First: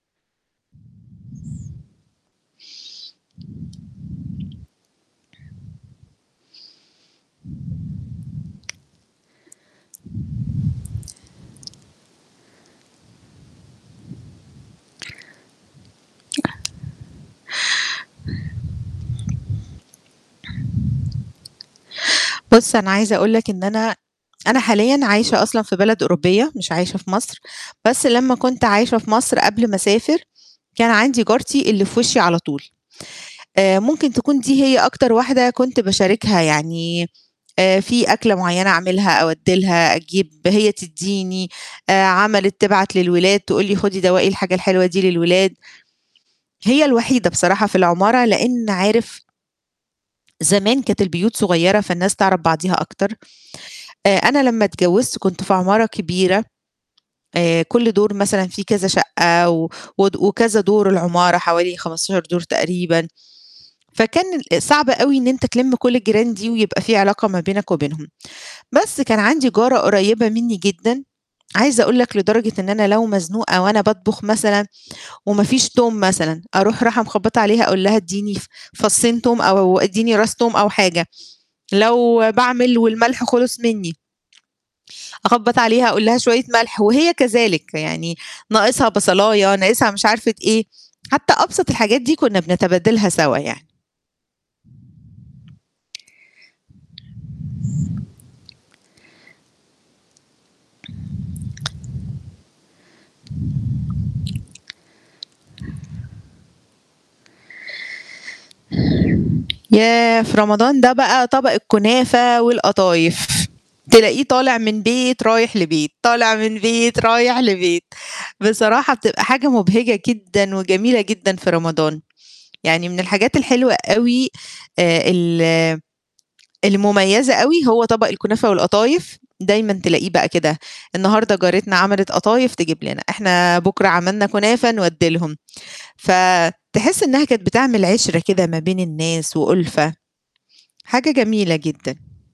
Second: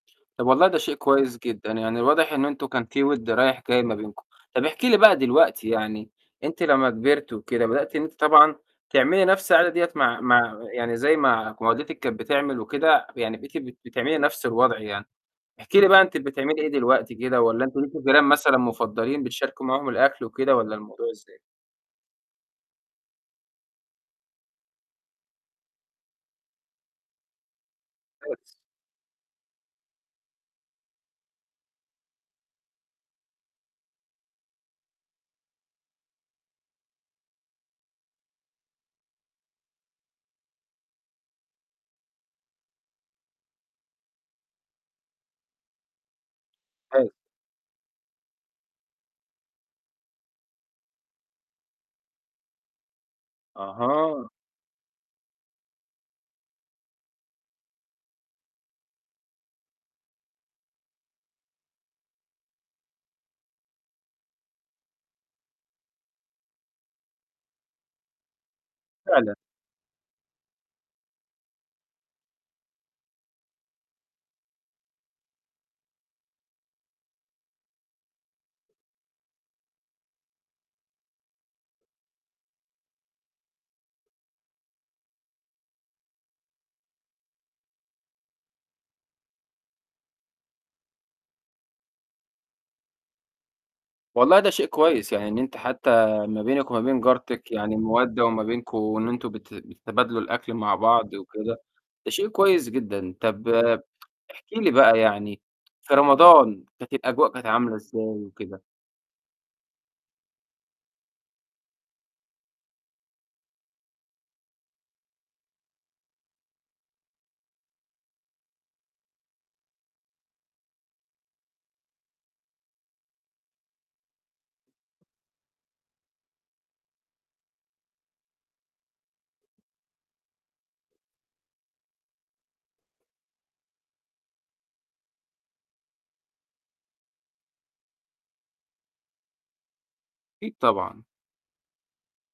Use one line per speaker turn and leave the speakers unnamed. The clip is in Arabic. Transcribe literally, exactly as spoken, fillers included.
طَب والله ده شيء كويس جدًا، يعني الواضح إنه أنتم كان وِد رايح جاي ما بينكم. طَب احكي لي بقى دلوقتي يعني أنتِ لمّا كبِرتِ وكده بدأتِ إن أنتِ طبعًا تعملي نَفْس العادة ديّة مع مع يعني زي ما ما والدتِك كانت بتعمل وكده، يعني بقيتِ بت بتعملي نَفْس الوضع يعني. احكي لي بقى أنتِ بتعملي إيه دلوقتي كده والّا أنتم ليكم جيران مثلًا مُفضّلين بتشاركوا معاهم الأكل وكده والّا الموضوع إزاي؟
بُص، أنا عايزة أقول لك إن أنا أنا حاليًا عايشة أصلًا في بلد أوروبية مش عايشة في مصر، بس لمّا
[unintelligible]
كنت عايشة في مصر قبل ما أسافر، كان عندي جارتي اللي في وِشّي على طول. آآ ممكن تكون دي هي أكتر واحدة كنت باشاركها، يعني آآ في أكلة معيّنة أعملها أودّي لها أجيب، هي تدّيني، آآ عملِت تبعت للولاد تقول لي: "خُدي دوَّقي الحاجة الحلوة دي للولاد." هي
[unintelligible]
الوحيدة بصراحة في العمارة لإن عارف زمان كانت البيوت صغيرة فالناس تعرف بعضيها أكتر. آآ
أها.
أنا لمّا اتجوِّزت كنت في عمارة كبيرة آآ كل دور مثلًا في كذا شَقّة و ود وكذا دور العمارة حوالي خمستاشر دور تقريبًا، فكان ال صعب أو إن أنت تِلِم كل الجيران دي ويبقى في علاقة ما بينك وبينهم. بس كان
فعلًا.
عندي جارة قريّبة منّي جدًا، عايزة أقول لك لدرجة إن أنا لو مزنوقة وأنا باطبُخ مثلًا وما فيش توم مثلًا أروح راحة مخبَّطة عليها أقول لها: "إدّيني ف فصّين توم أو إدّيني راس توم أو حاجة." لو باعمل والملح خلص منّي أخبّط عليها أقول لها: "شوية ملح." وهي كذلك، يعني ناقصها بصلاية، ناقصها مش عارفة إيه، حتّى أبسط الحاجات دي كُنّا بنتبادلها سَوا يعني.
والله ده شيء كويس، يعني إن أنتِ حتّى ما بينِك وما بين جارتِك يعني مَودَّة وما بينكم إن أنتم بت بتتبادلوا الأكل مع بعض وكده، ده شيء كويس جدًا. طَب احكي لي بقى يعني في رمضان كانت الأجواء كانت عاملة إزاي وكده.
ياه! في رمضان ده بقى طبق الكنافة والقطايف تلاقيه طالع من بيت رايح لبيت، طالع من بيت رايح لبيت بصراحة بتبقى حاجة مُبهِجَة جدًا وجميلة جدًا في رمضان، يعني من الحاجات الحلوة أوي آآ ال المُميّزة أوي، هو طَبَق الكنافة والقطايف دايمًا تلاقيه بقى كده النهاردة جارتنا عملت قطايف تجيب لنا، إحنا بكرة عملنا كنافة نودّي لهم، فتحس إنّها كانت بتعمل عِشرة كده ما بين الناس وأُلفَة،
أكيد طبعًا.
حاجة جميلة جدًا.